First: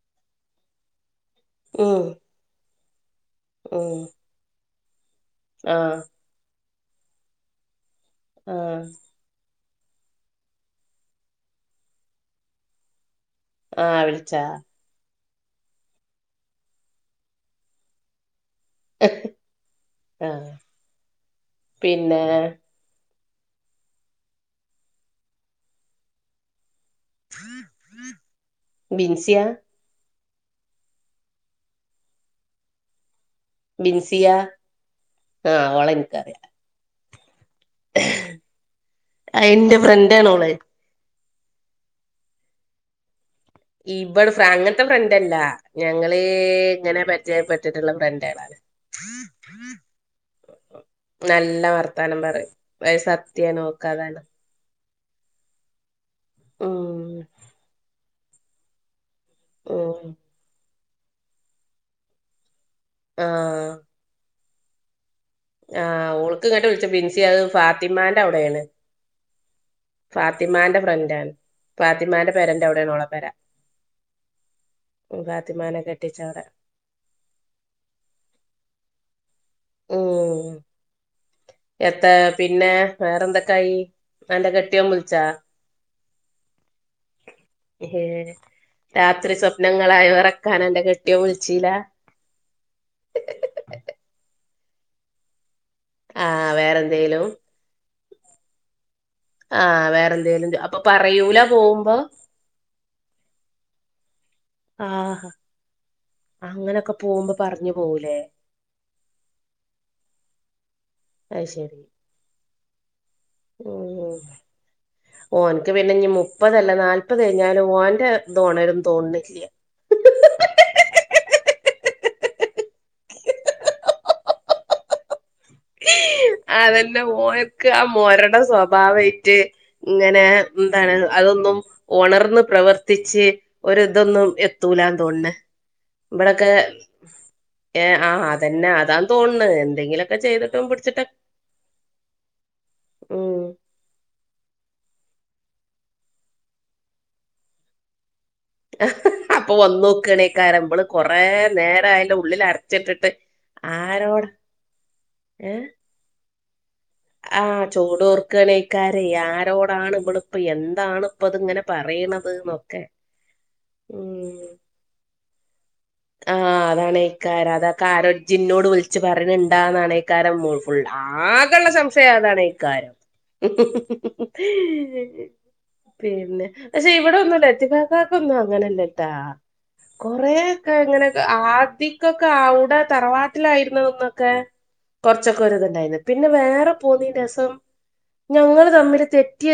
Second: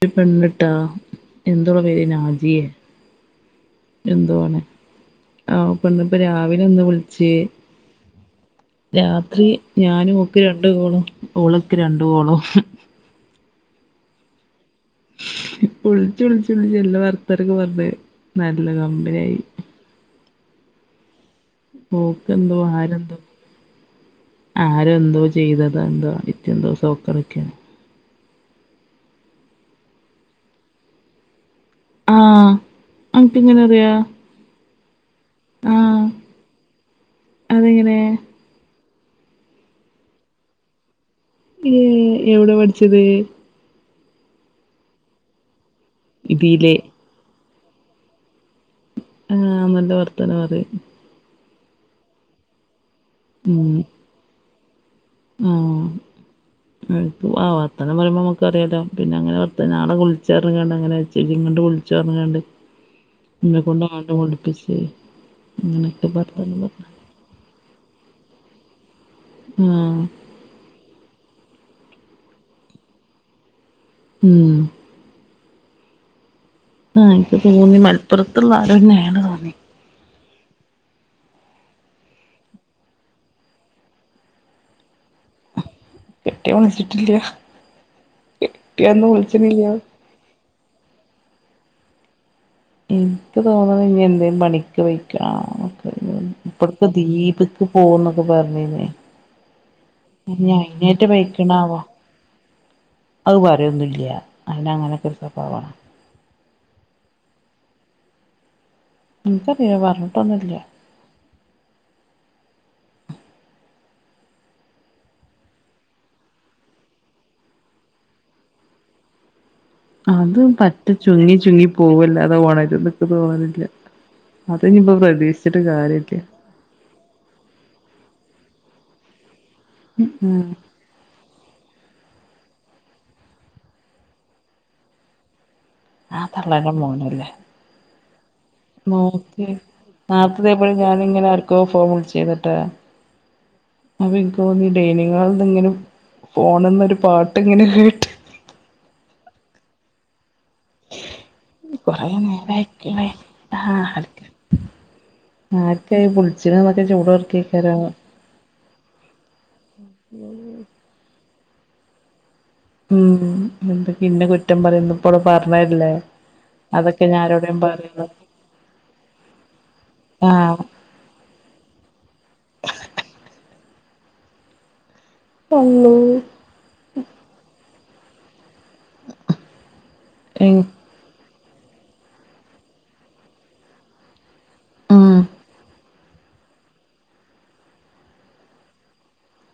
ഒരു പെണ്ണ് ട്ടോ എന്താ അവളുടെ ഉം പേര് നാജിയ ഉം എന്തോവാണ്. ആ ആഹ് പെണ്ണ് ഇപ്പ രാവിലെ ഒന്ന് വിളിച്ച്. ആഹ്. രാത്രി ഞാനും ഓക്കേ രണ്ട് കോളും ഓള് എനിക്ക് രണ്ട് കോളും. ആഹ് വിളിച്ചാ. ഇപ്പോ വിളിച്ചു വിളിച്ചു വിളിച്ചു എല്ലാ വർത്താനൊക്കെ പറഞ്ഞ് നല്ല കമ്പനിയായി. ആഹ്. പിന്നെ ഓക്ക് എന്തോ ആര് എന്തോ ആരോ എന്തോ ചെയ്തത് എന്തോ നിത്യം ദിവസം. ബിൻസിയാ. ആഹ്. ആഹ് പിന്നെ വേറെ എന്താ? ബിൻസിയ ആഹ് ഓളെ എനിക്കറിയാം. അതെങ്ങനെ എന്റെ ഫ്രണ്ട് ആണ് ഓള്. ഉം എവിടെ പഠിച്ചത്? ഇവിടെ അങ്ങനത്തെ ഫ്രണ്ട് അല്ല ഞങ്ങള് ഇതിലേ ഇങ്ങനെ പരി രിചയപ്പെട്ടിട്ടുള്ള ഫ്രണ്ട് ആണ്. ആഹ് നല്ല വർത്താനം പറയും നല്ല വർത്താനം പറയും വയ സത്യമാണ് ഉം ഓൾക്ക് അത് അറിയാം. ഉം ആ വർത്താനം പറയുമ്പോ നമുക്ക് അറിയാലോ. പിന്നെ അങ്ങനെ വർത്താനം ആളെ ഉം വിളിച്ച് പറഞ്ഞ്ങ്ങാട്ട് അങ്ങനെച്ചിങ്ങ് വിളിച്ചു പറഞ്ഞ് ങ്ങാട്ട്. എന്നെ ആഹ് കൊണ്ട് അങ്ങോട്ടും ഇങ്ങോട്ടും വിളിപ്പിച്ചു. ആഹ് ഓൾക്ക് ഇങ്ങോട്ട് വിളിച്ച് ബിൻസി അത് ഫാത്തിമാന്റെ അവിടെയാണ്. ആഹ്. ഫാത്തിമാന്റെ ഫ്രണ്ടാണ് ഫാത്തിമാന്റെ പെരേന്റെ എവിടെയാണ് ഓളുടെ പെര. ഉം. ഫാത്തിമാനെ കെട്ടിച്ചോടെ. ആഹ് എനിക്ക് തോന്നി മലപ്പുറത്തുള്ള ആരോന്നെയാണ് തോന്നി. ഉം. എത്ത പിന്നെ വേറെ എന്തൊക്കായി എന്താ അന്റെ കെട്ടിയോൻ വിളിച്ചാ? കെട്ടിയോൻ വിളിച്ചിട്ടില്ല. ഏഹ് കെട്ടിയോനൊന്നും രാത്രി വിളിച്ചിണില്ല സ്വപ്നങ്ങളായ് ഒറക്കാൻ ആയി അന്റെ കെട്ടിയോന് വിളിച്ചില്ല. എനിക്ക് തോന്നണ ഇനി എന്തേലും പണിക്ക് പോയ്ക്കാണോ [unintelligible] ആഹ് ഇപ്പഴത്തെ വേറെന്തേലും ദ്വീപ്. പോകുന്നൊക്കെ പറഞ്ഞീന്നേയ്. ആഹ് വേറെ എന്തേലും അപ്പൊ പറയൂല പൊയ്ക്ക്ണാവോ പോകുമ്പോ. അത് പറയൊന്നും ഇല്യാ അതിന് അങ്ങനെയൊക്കെ ഒരു സ്വഭാവാണ്. അങ്ങനെയൊക്കെ പോകുമ്പോ പറഞ്ഞു പോകൂലേ. [unintelligible] അ ശരി ഉ ഓൻക്ക് പിന്നെ ഇ ഞ്ഞി മുപ്പതല്ല നാല്പത് കഴിഞ്ഞാലും ഓന്റെ ത് ഒ ണ രുംതോന്നുന്നില്ല അത് പറ്റ ചുര്ങ്ങി ചുര്ങ്ങി പോവല്ലാതെ ഉണരുന്നക്ക് തോന്നില്ല അതനിപ്പോൊ പ്രതീക്ഷിച്ചിട്ട് കാര്യല്ലേ ആതന്നെ ഓൻക്ക് ആ മോരടെ സ്വഭാവമായിട്ട് ഇങ്ങനെ ഉം ഉ [unintelligible] അതൊന്നും ഉണർന്ന് പ്രവർത്തിച്ച് ഒരിതൊന്നും എത്തൂല തോന്നെ ആ ഇവിടൊക്കെ തള്ളേന്റെ മോനല്ലേ ഏ ആഹ് അതന്നെ അതാന്ന് നോക്ക് തോന്നുന്നത് എന്തെങ്കിലൊക്ക [unintelligible] ഞാനിങ്ങനെ ഏട്ക്കോ ഫോൺ വിൾ ചീനിട്ടാ ഉം അപ്പ എനിക്ക് തോന്നി ഡൈനിങ് ഹാൾന്ന് ങ്ങനെ ഫോണന്നൊരു പാട്ട് ഇങ്ങനെ കേട്ട് അപ്പൊ വന്ന് നോക്കണേക്കാരം ഓള് കൊറെ നേരെ കൊറേ അതിൻറെ ഉള്ളിൽ നേരായിക്ക്ണ് അരച്ചിട്ടിട്ട് ആഹ് ആരോട ഏ [unintelligible] ളിച്ചിന്നൊെ ചൂ ആഹ ചൂട ഓർക്ക ഗണേക്കാരെ ആരോടാണ് ഇവിളപ്പ എന്താണ് പ്പത്ങ്ങനെ പറയണത് ഉം എന്തൊക്ക ഇന്നെ ഉം കുറ്റം പറയൽ ണ്ട്പ്പോളും പറഞ്ഞതല്ലേ ആഹ് അതൊക്കെ അതാണേക്കാരം ഞാനോടെയും അതൊക്കെ ആരാ പറയും ഇജ്ജ് ഇനോട് വിളിച്ച് പറയ്ണ്ടാന്നാണേക്കാരം മു ആഹ് മുള്ള ആകുള്ള സംശയം അതാണ് ഇ കാര്ം അള്ളോ പിന്നെ പക്ഷെ ഇവിടെ ഒന്നുംലത്തി ഫ്ക്കാക്ക കൊന്നും അങ്ങനല്ലേട്ടാ കൊറ ഏഹ് ഒക്കെ എങ്ങനെ ആദ്യിക്കൊക്കെ അവിടെ തറവാട്ടിലായിരുന്ന ഒന്നൊക്കെ ഉം കൊറച്ചൊക്കെ ഒ ഇതുണ്ടായിന്ന് പിന്നെ വേറെ പോന്നീ രസം ഞങ്ങള്ൾ തമ്മില് തെറ്റി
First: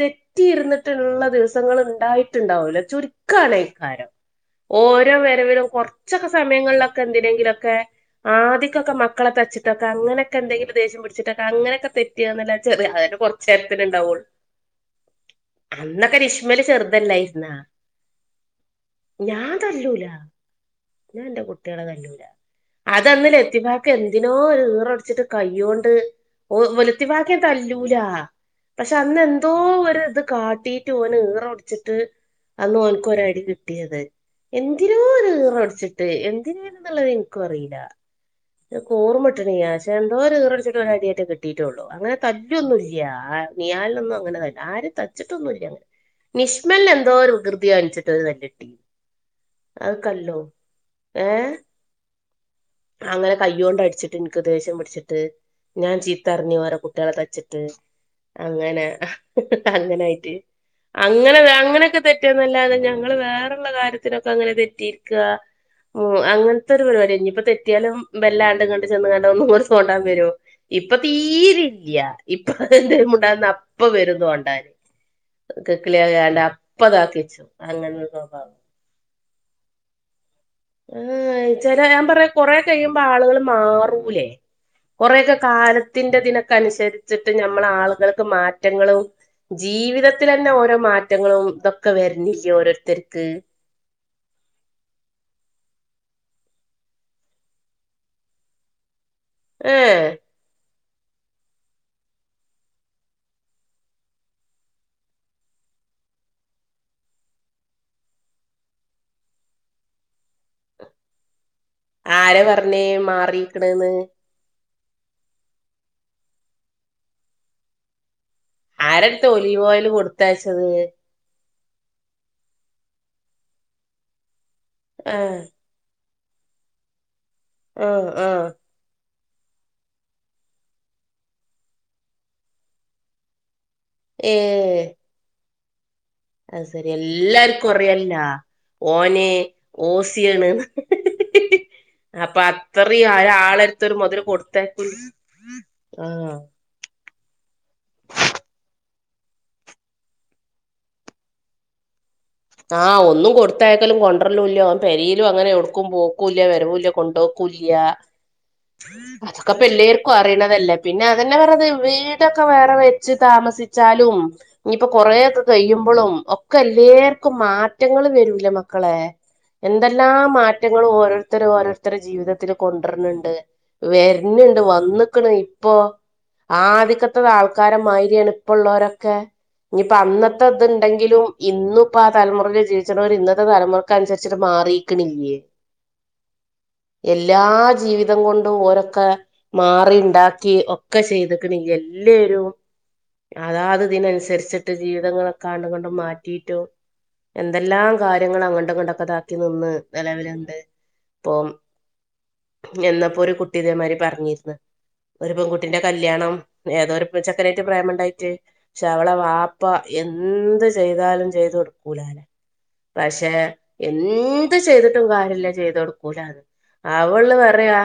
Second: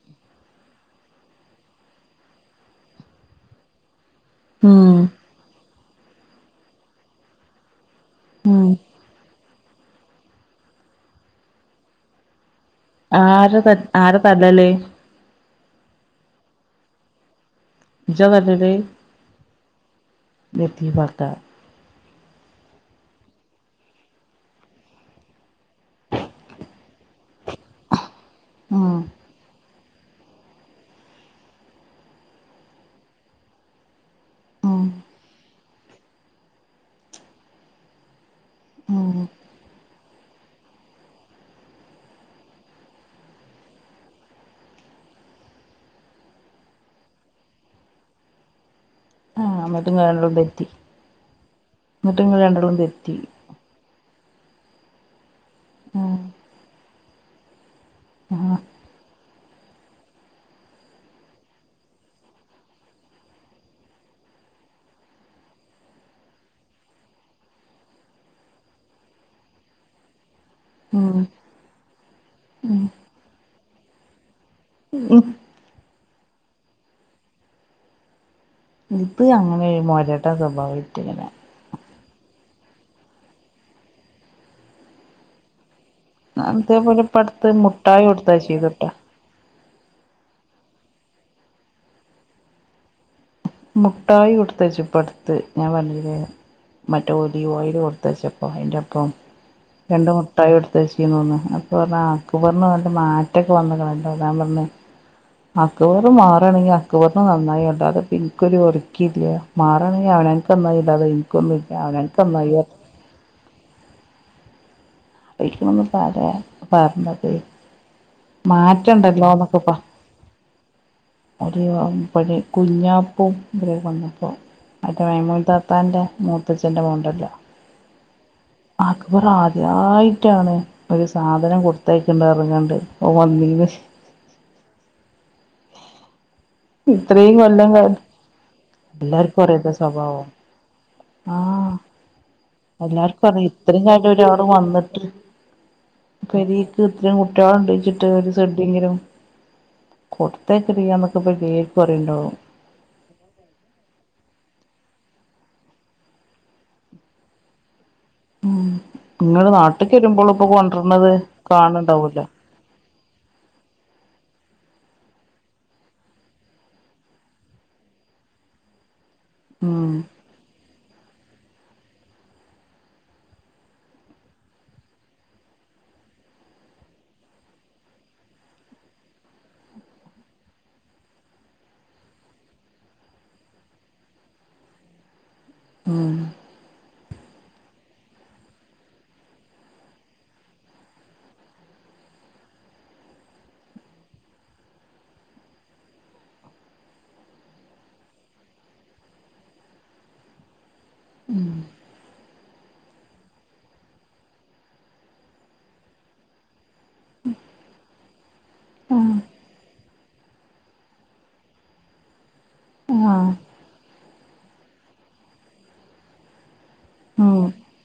തെ പറ്റിയിരുന്നിട്ടുള്ള ദിവസങ്ങൾ ഉണ്ടായിട്ടുണ്ടാവൂല ചുരുക്കാണൈക്കാരം ഉം ഓരോ വരവിലും കൊറച്ചൊക്കെ സമയങ്ങളിലൊക്കെ എന്തിനെങ്കിലൊക്കെ ഉം ആദ്യക്കൊക്കെ മക്കളെ തച്ചിട്ടക്കെ അങ്ങനൊക്കെന്തെങ്കിലും ദേശം പിടിച്ചിട്ടൊക്കെ അങ്ങനൊക്കെ ന്നല്ല ചെറിയ അതെ കൊറച്ച ആര ത നേരത്തെക്കെ ആര ഉണ്ടാവുള്ളൂ തല്ലല് അന്നൊക്കെ രിഷ്മലചെറുതല്ലയ്‌ര്ന്നോ ഇജ്ജാ തല്ലല് ഞാൻതല്ലൂല [unintelligible] ഇല്ലകുട്ട്യളെ കണ്ടില്ല അതന്നല [unintelligible] എന്തിനോ ഒരു ഈറടിച്ചിട്ട് കൈ്യൊണ്ട് ഓ വെലുത്തിവാക്കിയ തല്ലൂല പക്ഷെ ഉം അന്ന് എന്തോ ഒരു ഇത് കാട്ടി ന് ഈറ ഒടിച്ചിട്ട് അന്ന് ഓനക്ക് ഒരടി കിട്ടിയത് ഉം എന്തിനോ ഈറോടിച്ചിട്ട് എന്തിനായി എന്നുള്ളത് എനിക്കും അറിയില്ല ഉം കൂർമുട്ടണീ പക്ഷെ എന്തോര ീററിടിച്ചിട്ട വനാട ആായിട്ട കിട്ടിയിട്ടുള്ളു അങ്ങനെ തല്ലൊന്നുംല്ല ആ നിയാലിനൊന്നും അങ്ങനെ ത ആരും തച്ചിട്ടൊന്നുംല്ല അങ്ങനെ നിഷ്മൽ എന്തോ ഒരു വികൃതിയാണിച്ചിട്ട് ഒരു തല്ല്ട്ടി നട്ടങ്ങ രണ്ടെോം തെറ്റത്തി ഏഹ് നിട്ടുംങ്ങ രണ്ടെള്ളം തെറ്റി അങ്ങനെ കയ്യൊണ്ട് അടിച്ചിട്ട് ഇൻ ക്ക് ദേഷ്യം പിടിച്ചിട്ട് ഞാൻ ഉം ചീത്തറിഞ് വേ റെ കുട്ട്യാ ളെ തച്ചിട്ട് ആഹ് അങ്ങനെ അങ്ങനായിട്ട് അങ്ങനെ അങ്ങനക്കെ തെറ്റന്നല്ലാതെ ഞങ്ങള് വേറള്ള കാര്യത്തിനൊക്കെ അങ്ങനെ തെറ്റിയിരിക ഉ അങ്ങനത്തെ ഒരു പരിവാ ടി ഇനിയിപ്പൊ തെ തെറ്റി ലും വെല്ലാണ്ട് കണ്ട് ചെന്ന് ഒന്നും കൂടി തോണ്ടാൻ വരും ഇപ്പൊ ഉം തീരില്ല്യാ ഇപ്പൊ എന്തെങ്കിലും മു ണ്ടാതന്ന അപ്പ വരു തോണ്ടാന് ഉ കി ക്കിളിയയാ ണ്ട് അപ്പതാക്കിച്ചു അങ്ങനെസ്വഭാവ ഇത് അങ്ങനെ ഒരു മോര സ്വഭാവ ഹ് ആയി ചില ഞാൻ പറയാ കൊറേ കയുമ്പോ ആളുകള് മാറൂലേ കൊറെക്കെ കാലത്ത് ത്തിന്റെ ദിനൊക്ക അതേപോലെ ഇപ്പ അനുസരിച്ചിട്ട് അടുത്ത് നമ്മളെ മുട്ടായി ആളുകൾക്ക് കൊടുത്തയച്ചീന്നുട്ടോ മാറ്റങ്ങളും ജീവിതത്തിലെന്നെ ഓരോ മാറ്റങ്ങളും ഇതൊക്കെ വരുന്നില്ലേ ഓരോരുത്തർക്ക് മുട്ടായി കൊടുത്തയ്ച്ചു ഇപ്പ അടുത്ത് ഞാൻ പറഞ്ഞില്ലേ മറ്റ ഒലിവോയില് കൊടുത്തച്ചപ്പോ അയിന്റെപ്പം രണ്ട് ഏഹ് മിട്ടായി കൊടുത്താച്ചീ ന്നു ന്ന്അപ്പൊ അക്ബറിന്നല്ല മാറ്റൊക്കെ വന്ന്ക്നല്ലോ ഞാൻ പറഞ്ഞു അക്ബറ്മാറാണെങ്കിൽ അക്കബറിന് നന്നായിട്ട അത് പി- ഇക്ക് ഒരലക്കിയില്ല മാറാണെങ്കിൽ അവനനക്ക്ന്നായി എനിക്കൊന്നുല്ല അവനാൻക്ക്ന്നായി ഏഹ് മാറിക്ക്ണ്ന്ന് വെയ്ക്ക്ണ്ന്ന് പറിയാ പർഞ്ഞത് ആരെട്ത്ത ഒലിവ് മാറ്റണ്ടല്ലോന്നൊക്കപ്പ ഓയില് കൊടുത്തയച്ചത് ഒരു കുഞ്ഞാപ്പൂ വന്നപ്പോ അത് മൈമൂന ആഹ് താത്ത പ്പാൻ്റെ മൂത്തച്ഛൻ്റെ മോണ്ടല്ലോ ആഹ് ആഹ് അക്ബർ ആദ്യയാ ആയിട്ടാണ് ഒരു സാധനം കൊടുത്തയക്കണ്ട് അറിഞ്ഞകാണ്ട് ഓൻ വന്നീന ഏഹ് അഹ് ശരി ഇത്രയും എല്ലാർക്കും കൊല്ലം അറിയായ് ഓന് എല്ലാർക്കും അറിയാത്ത സ്വഭാവോ ഓസിയണ്ന്ന് ആഹ് എല്ലാർക്കും അറി ഇത്ര ഒരാളെട്ത്തൊരു മൊതല് അവിടെ കൊടുത്തയക്കൂല വന്നിട്ട് ആഹ് പെരിക്ക് ഇക് ഇത്ര കുട്ടിയാള്ണ്ട്ച്ചിട്ട് ഒരു സെഡിയെങ്കിലും കൊടുത്തേക്ക്നില്ല ന്ന് പ്പോ എല്ലാർക്കും അറിയല്ലോ ആഹ് ഒന്നും കൊടുത്തായക്കലും കൊണ്ടര് ലുല്ലാ ഓൻ പെരിലും അങ്ങനെ എടുക്കും പോക്കൂല്ല വരവൂല്ല കൊണ്ടവും കുല്ല്യാ ഉം ഇങ്ങള് അതൊക്കെ നാട്ട്ക്ക് പിള്ളേർക്കും വരുമ്പളും ഇപ്പൊ അറിണതല്ലേ പിന്നെ കൊണ്ടര്ണത് അതന്നെ പറഞ്ഞത് കാണണ്ടാവല്ലോ വീടൊ കുറെ വെച്ച് താമസിച്ചാലും ഇന്നിപ്പൊ കൊറേക്കെ കഴിയുമ്പളും ഒക്കെ ഇല്ലേ ഒക്കെ മാറ്റങ്ങള് വരൂല്ല മക്കളെ ഉം എന്തെല്ലാം മാറ്റ റ്റങ്ങൾ ഓരോരുത്തര് ഓരോരുത്തരെ ജീവിതത്തിൽ കൊണ്ടര്ൺണ്ട് വെരിണിണ്ട് വന്ന്ക്ണ് ഇപ്പൊ ആദികത്തത് ആൾക്കാരമാരിയാണ് ഇപ്പള്ളോരൊക്കെ ഞ്ഞിപ്പ അന്നത്തെ ഇത്ണ്ടെങ്കിലും ഇന്നും ഇപ്പൊ ആഹ് തലമുറക്ക് ജീവിച്ച് ണോല് ഇന്നത്തെ തലമുറക്ക് അനുസരിച്ചിട്ട് മാറിക്ക്ണില്ലേ ആഹ് എല്ലാ ജീവിതം കൊണ്ടും ഓലൊക്കെ മാറി ഇണ്ടാക്കി ഒക്കെ ചെയ്ത്ക്ണ് ല്ലേ എല്ലേരും അതാ അത് ഇതിനനുസരിച്ചിട്ട് ജീവിതങ്ങളൊക്കൊ അങ്ങണ്ടും ഇങ്ങണ്ടും മാറ്റീട്ടും എന്തെല്ലാം കാര്യങ്ങൾ അങ്ങണ്ട് ഇ ങ്ങണ്ടൊക്കെതാക്കി നിന്ന് നിലവില്ണ്ട് ഇപ്പം എന്നപ്പോ ഒരു കുട്ടി ഇതേമാരി പറഞ്ഞിന്ന് ഒരു പെൺകുട്ടിന്റെ കല്ല്യാ ണം ഏതോ ഒരു ചെക്കനേറ്റ് പ്രേമണ്ടായിട്ട് പക്ഷെ അവള ആഹ് വാപ്പ എന്ത് ചെയ്താലും ചെയ്ത് കൊടുക്കൂലല്ലെ പക്ഷെ ആഹ് എന്തു ചെയ്തിട്ടും കാര്യല്ല ചെയ്തോടുക്കൂല അത് അവള് ഉം പറയാ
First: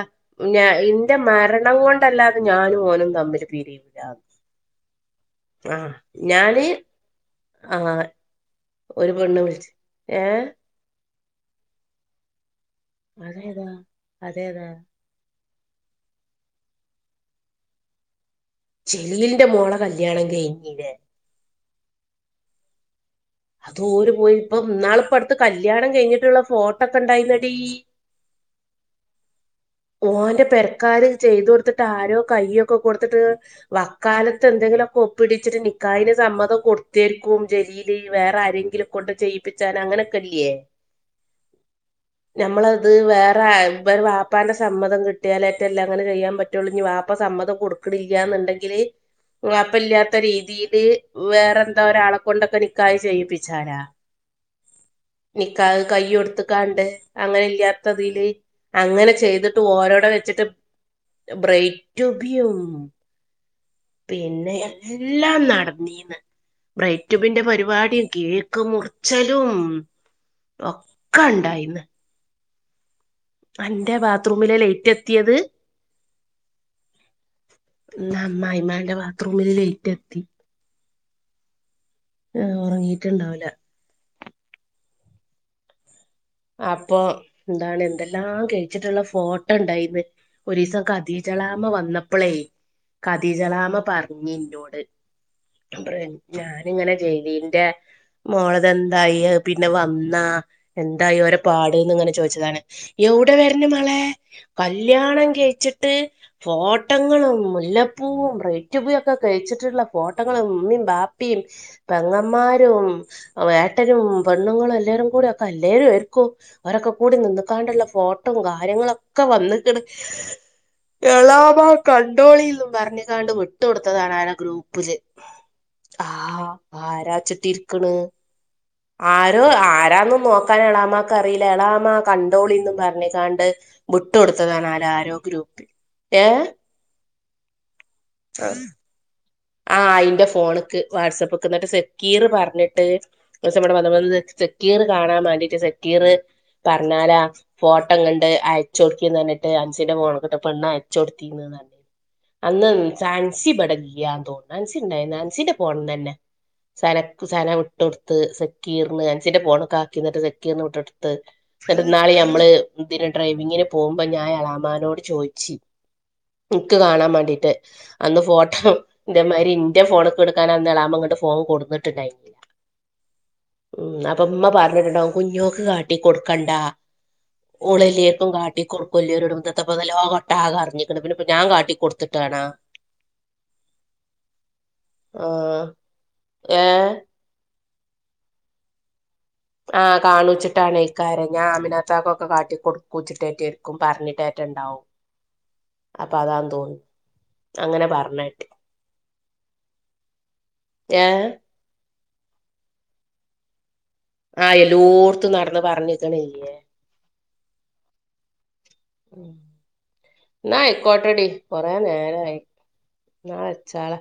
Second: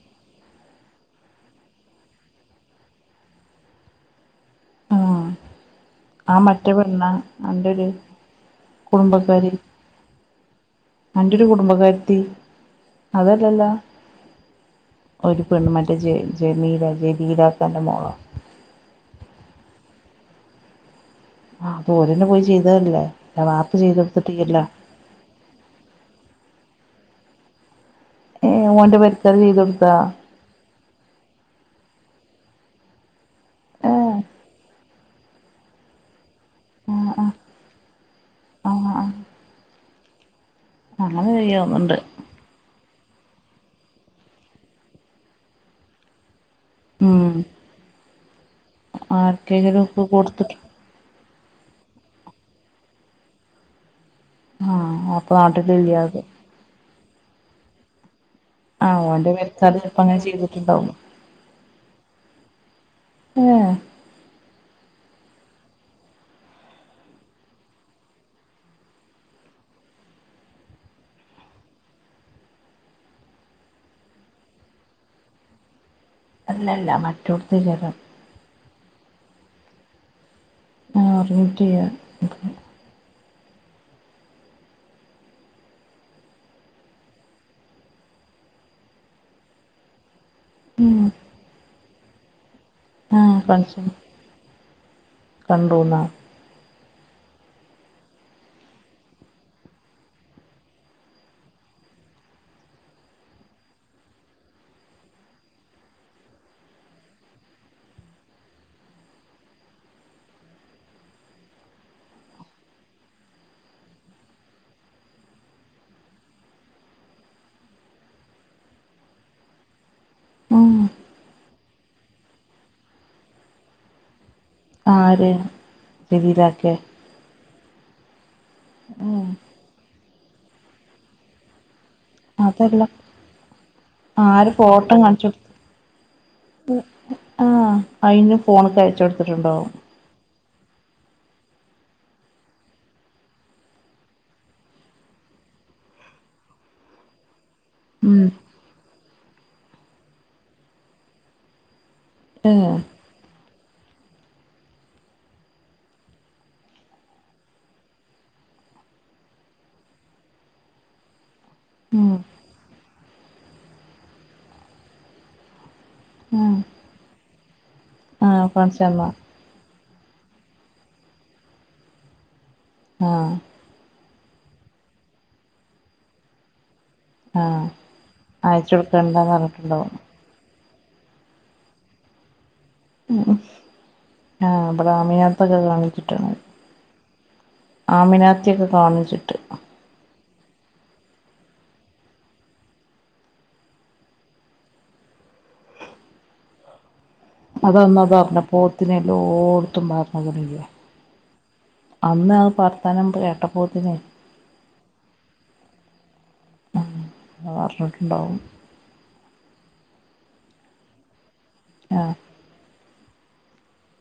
ഞ ഇന്റെ മരണം കൊണ്ടല്ലാതെ ഞാനും ഓനും തമ്പിൽ പിരിയൂല ആഹ് ആഹ് ഞാന് മറ്റേ പറണ എന്റെ ഒരു ആഹ് ഒരു പെണ്ണ് കുടുംബക്കാരി വിളിച്ച് ഏഹ് അന്റൊരു കുടുംബകാര്ത്തി അതേതാ അതല്ലല്ലോ അതേതാ ഒരു പെണ്മൻറ്ററ്റ് ജ ജമീല ജെമീലാത്താൻ്റെ മോളോ ചെലീലിന്റെ മോള കല്യാണം കഴിഞ്ഞീലേ ആഹ് അത് ഓര തന്നെ പോയി ചെയ്തല്ലേ അതോരു പോയി ഇപ്പൊ നാളിപ്പ അടുത്ത് കല്യാണം കഴിഞ്ഞിട്ടുള്ള ഫോട്ടോ ഒക്കെ ഉണ്ടായിര്ന്നടീ ഏഹ് ഓന്റെ പരുത്താർ ചെയ്തതുണ്ട് ഓന്റെ പെരക്കാര് ചെയ്ത് കൊടുത്തിട്ട് ആരോ കയ്യൊ ഒക്കെ കൊടുത്തിട്ട് ഏ വക്കാലത്ത് എന്തെങ്കിലൊക്കെ ഒപ്പിടിച്ചിട്ട് നിക്കായിന് സമ്മ [unintelligible] ആ ആ കൊടുത്തേരിക്കും ജലീലേ ആ വേറാരെങ്കിലും കൊണ്ട് ചെയ്യിപ്പിച്ചാലങ്ങനക്കെയില്ല്യേ ആഹ് അത് ചെയ്യാവന്നുണ്ട് ഞമ്മളത് വേറെ [unintelligible] വാപ്പാന്റെ സമ്മതം കിട്ടിയാലായിറ്റല്ലാം ങ്ങനെ ചെയ്യാപ [unintelligible] വാപ്പ ഉം സമ്മതം കൊടുക്കണില്ല്യന്നുണ്ടെങ്കില് വാപ്പ ആർക്കെങ്കിലും ഒക്കെ ഇല്യാത്ത കൊടുത്തിട്ട് [unintelligible] വേറെന്തൊരാളെ കൊണ്ടൊക്കെ നിക്കാഹ് ചെയ്യിപ്പിച്ചാലാ ആ അപ്പൊ നിക്കാഹ് നാട്ടിലില്ല അത് കയൊടുത്ത്ക്കാണ്ട് അങ്ങനെ ഇല്യാത്തതില് ആ അങ്ങനെ [unintelligible] ഓന്റെ ചെയ്തിട്ട് പെരക്കാര് ചെലപ്പോ ഓരോടെ അങ്ങനെ വെച്ചിട്ട് ചെയ്തിട്ടുണ്ടാവും [unintelligible] ഏ പിന്നെയെല്ലാം നടത്തീന്ന് ബ്രൈറ്റുബിന്റെ പരിപാടി കേക്ക് മുറിച്ചലും ഒക്കണ്ടായിന്ന് അന്റെ ബാത്റൂമിലെ ലൈറ്റത്തിയത് അല്ലല്ല മറ്റൊടുത്ത് ജരം [unintelligible] അമ്മായിമ്മെന്റെ ബാത്റൂമില് ലെയ്റ്റ് കത്തി [unintelligible] ആഹ് ഒറങ്ങിയി ണ്ടാവില്ല അപ്പൊ ന്താണ് എന്തെല്ലാം കഴിച്ചിട്ടുള്ള ഫോട്ടോണ്ടായിന്ന് ഒരീസം ഉം [unintelligible] എളാമ വന്നപ്പളേ ആ ഖദീജളാമ ഫങ്ഷൻ പറഞ്ഞിന്നോട് കണ്ടൂന്നാ [unintelligible] ഞാനിങ്ങനെ ജലീൻ്റെ മോളതെന്തായി പിന്നെ വന്നാ [unintelligible] ഓരോ പാട്ന്ന് ങ്ങനെ ചോയിച്ചതാണ് എവുടെ വെരണ് മളേ കല്യാണം കയിച്ചിട്ട് ഫോട്ടങ്ങളും മുല്ലപ്പൂവും [unintelligible] ഒക്കെ കഴിച്ചിട്ടുള്ള ഫോട്ടങ്ങളും ഉമ്മേം ബാപ്പേം പെങ്ങമ്മാരും [unintelligible] ഏട്ടരും പെണ്ണുങ്ങളും എല്ലേരും കൂടെക്കെ [unintelligible] [unintelligible] അരൊക്കെ കൂടി നിന്നക്കാണ്ടുള്ള ഫോട്ടവും കാര്യങ്ങളൊക്കെ വന്ന് ഉം എളാമ്മ കണ്ടോളിന്നുംപറഞ്ഞിക്കാണ്ട് വിട്ടുകൊടുത്തതാണ് [unintelligible] ആര് [unintelligible] ആ ജലീലാക്കെ ആരാച്ചട്ടില് ഉം ആരോആരാന്ന്നോക്കാ നെളാമാക്കറിയില്ല എളാമാ കണ്ടോളിന്നും അതല്ല പറഞ്ഞികാണ്ട് വുട്ട് ആര് കൊടുത്തതാണ് ഫോട്ടോ ആരാരോ കാണിച്ചു കൊടുത്ത് ഗ്രൂപ്പില് ആഹ് അയിന് ഫോണൊക്കെ അയച്ചൊടുത്തിട്ടുണ്ടോ ആഹ് അയിന്റെ ഫോണ്ക്ക് വാട്സഅപ്പ്ക്കെ ന്നിട്ട് സെക്കീർ പർഞ്ഞിട്ട് ഒരുസം ഇവടെ വന്നപ്പ [unintelligible] സെക്കീറ് കാണാവാണ്ടീട്ട് സെക്കീറ് പറഞ്ഞാരാ ഫോട്ടം ഉം കണ്ട് അയച്ചൊടുക്കിന്ന്പർന്നിട്ട് അൻസിന്റെ ഫോണുക്കിട്ട് പെണ്ണയച്ചുകൊടുത്തിന്ന് [unintelligible] അന്ന് ഏഹ് അൻസി ഇവടെയില്ല്യാന്ന്തോന്നുന്ന് അൻസിണ്ടായിന്നാ അൻസിന്റെ ഫോണിന്നന്നെ സനക്ക് സന വിട്ടൊടുത്ത് സക്കീർന് അൻസീന്റെ ഫോണൊക്കാക്കിന്നർഞ്ഞിട്ട് സക്കീർന് വിട്ടൊടുത്ത് ഉം [unintelligible] ഞമ്മള് [unintelligible] ഡ്രൈവിങ്ങിന് പോകുമ്പോ ഞാ എളാമ്മാനോട് ചോയിച്ച് ആഹ് നിക്ക് കാണാമാണ്ടീട്ട് അന്ന് ആഹ് ഫോട്ടം കാണിച്ചന്നാ അതെമാരി ഇന്റെ ഫോണൊക്കെടുക്കാനാന്ന് എളാമ്മങ്ങട്ട്ഫോൺകൊടുന്നട്ടുണ്ടായി ആഹ് ഉം അപ്പംമ്മ പറഞ്ഞിട്ടുണ്ടാവും കുഞ്ഞോക്ക്‌ കാട്ടി കൊടുക്കണ്ട ആഹ് ഓളല്ലേര്ക്കും കാട്ടി അയച്ചു കൊടുക്കണ്ടാന്ന് കൊട്ക്കുംല്ലോരോടും പറഞ്ഞിട്ടുണ്ടാവും ന്ത്‌ത്താപ്പതല്ലാ ട്ടാകറിഞ്ഞിക്ക്‌ണ് പിന്ന ഇപ്പ ഞാ കാട്ടിക്കൊടുത്തിട്ടാണാ ഉഹും ആ ഇബടെ ആമിനാത്തൊക്കെ ആഹ് കാണിച്ചിട്ടാണ് ഏഹ് ആമിനാത്തിയൊക്കെ കാണിച്ചിട്ട് ആഹ് കാണൂച്ചിട്ടാണയ്ക്കാരം ഞാ ആമിനാത്താക്കൊക്കെ കാട്ടി കൊടുക്കൂച്ചിട്ടേറ്റേര്ക്കും പറഞ്ഞിട്ടേറ്റണ്ടാവും അപ്പതാന്ന് തോന്നും അതന്നാ പറഞ്ഞ പോത്തിനെ എല്ലോട്ത്തും പറഞ്ഞതല്ലേ ഏഹ് അന്ന് അത് പർത്താനം കേട്ട പോത്തിനെ ആയല്ലോട്ത്തും നടന്ന് പറഞ്ഞിക്കണല്ലേ ആഹ് അറിഞ്ഞിട്ടുണ്ടാവും ഉം എന്നായിക്കോട്ടടി കൊറെ ആഹ് നേരായി എന്നാ വെച്ചാള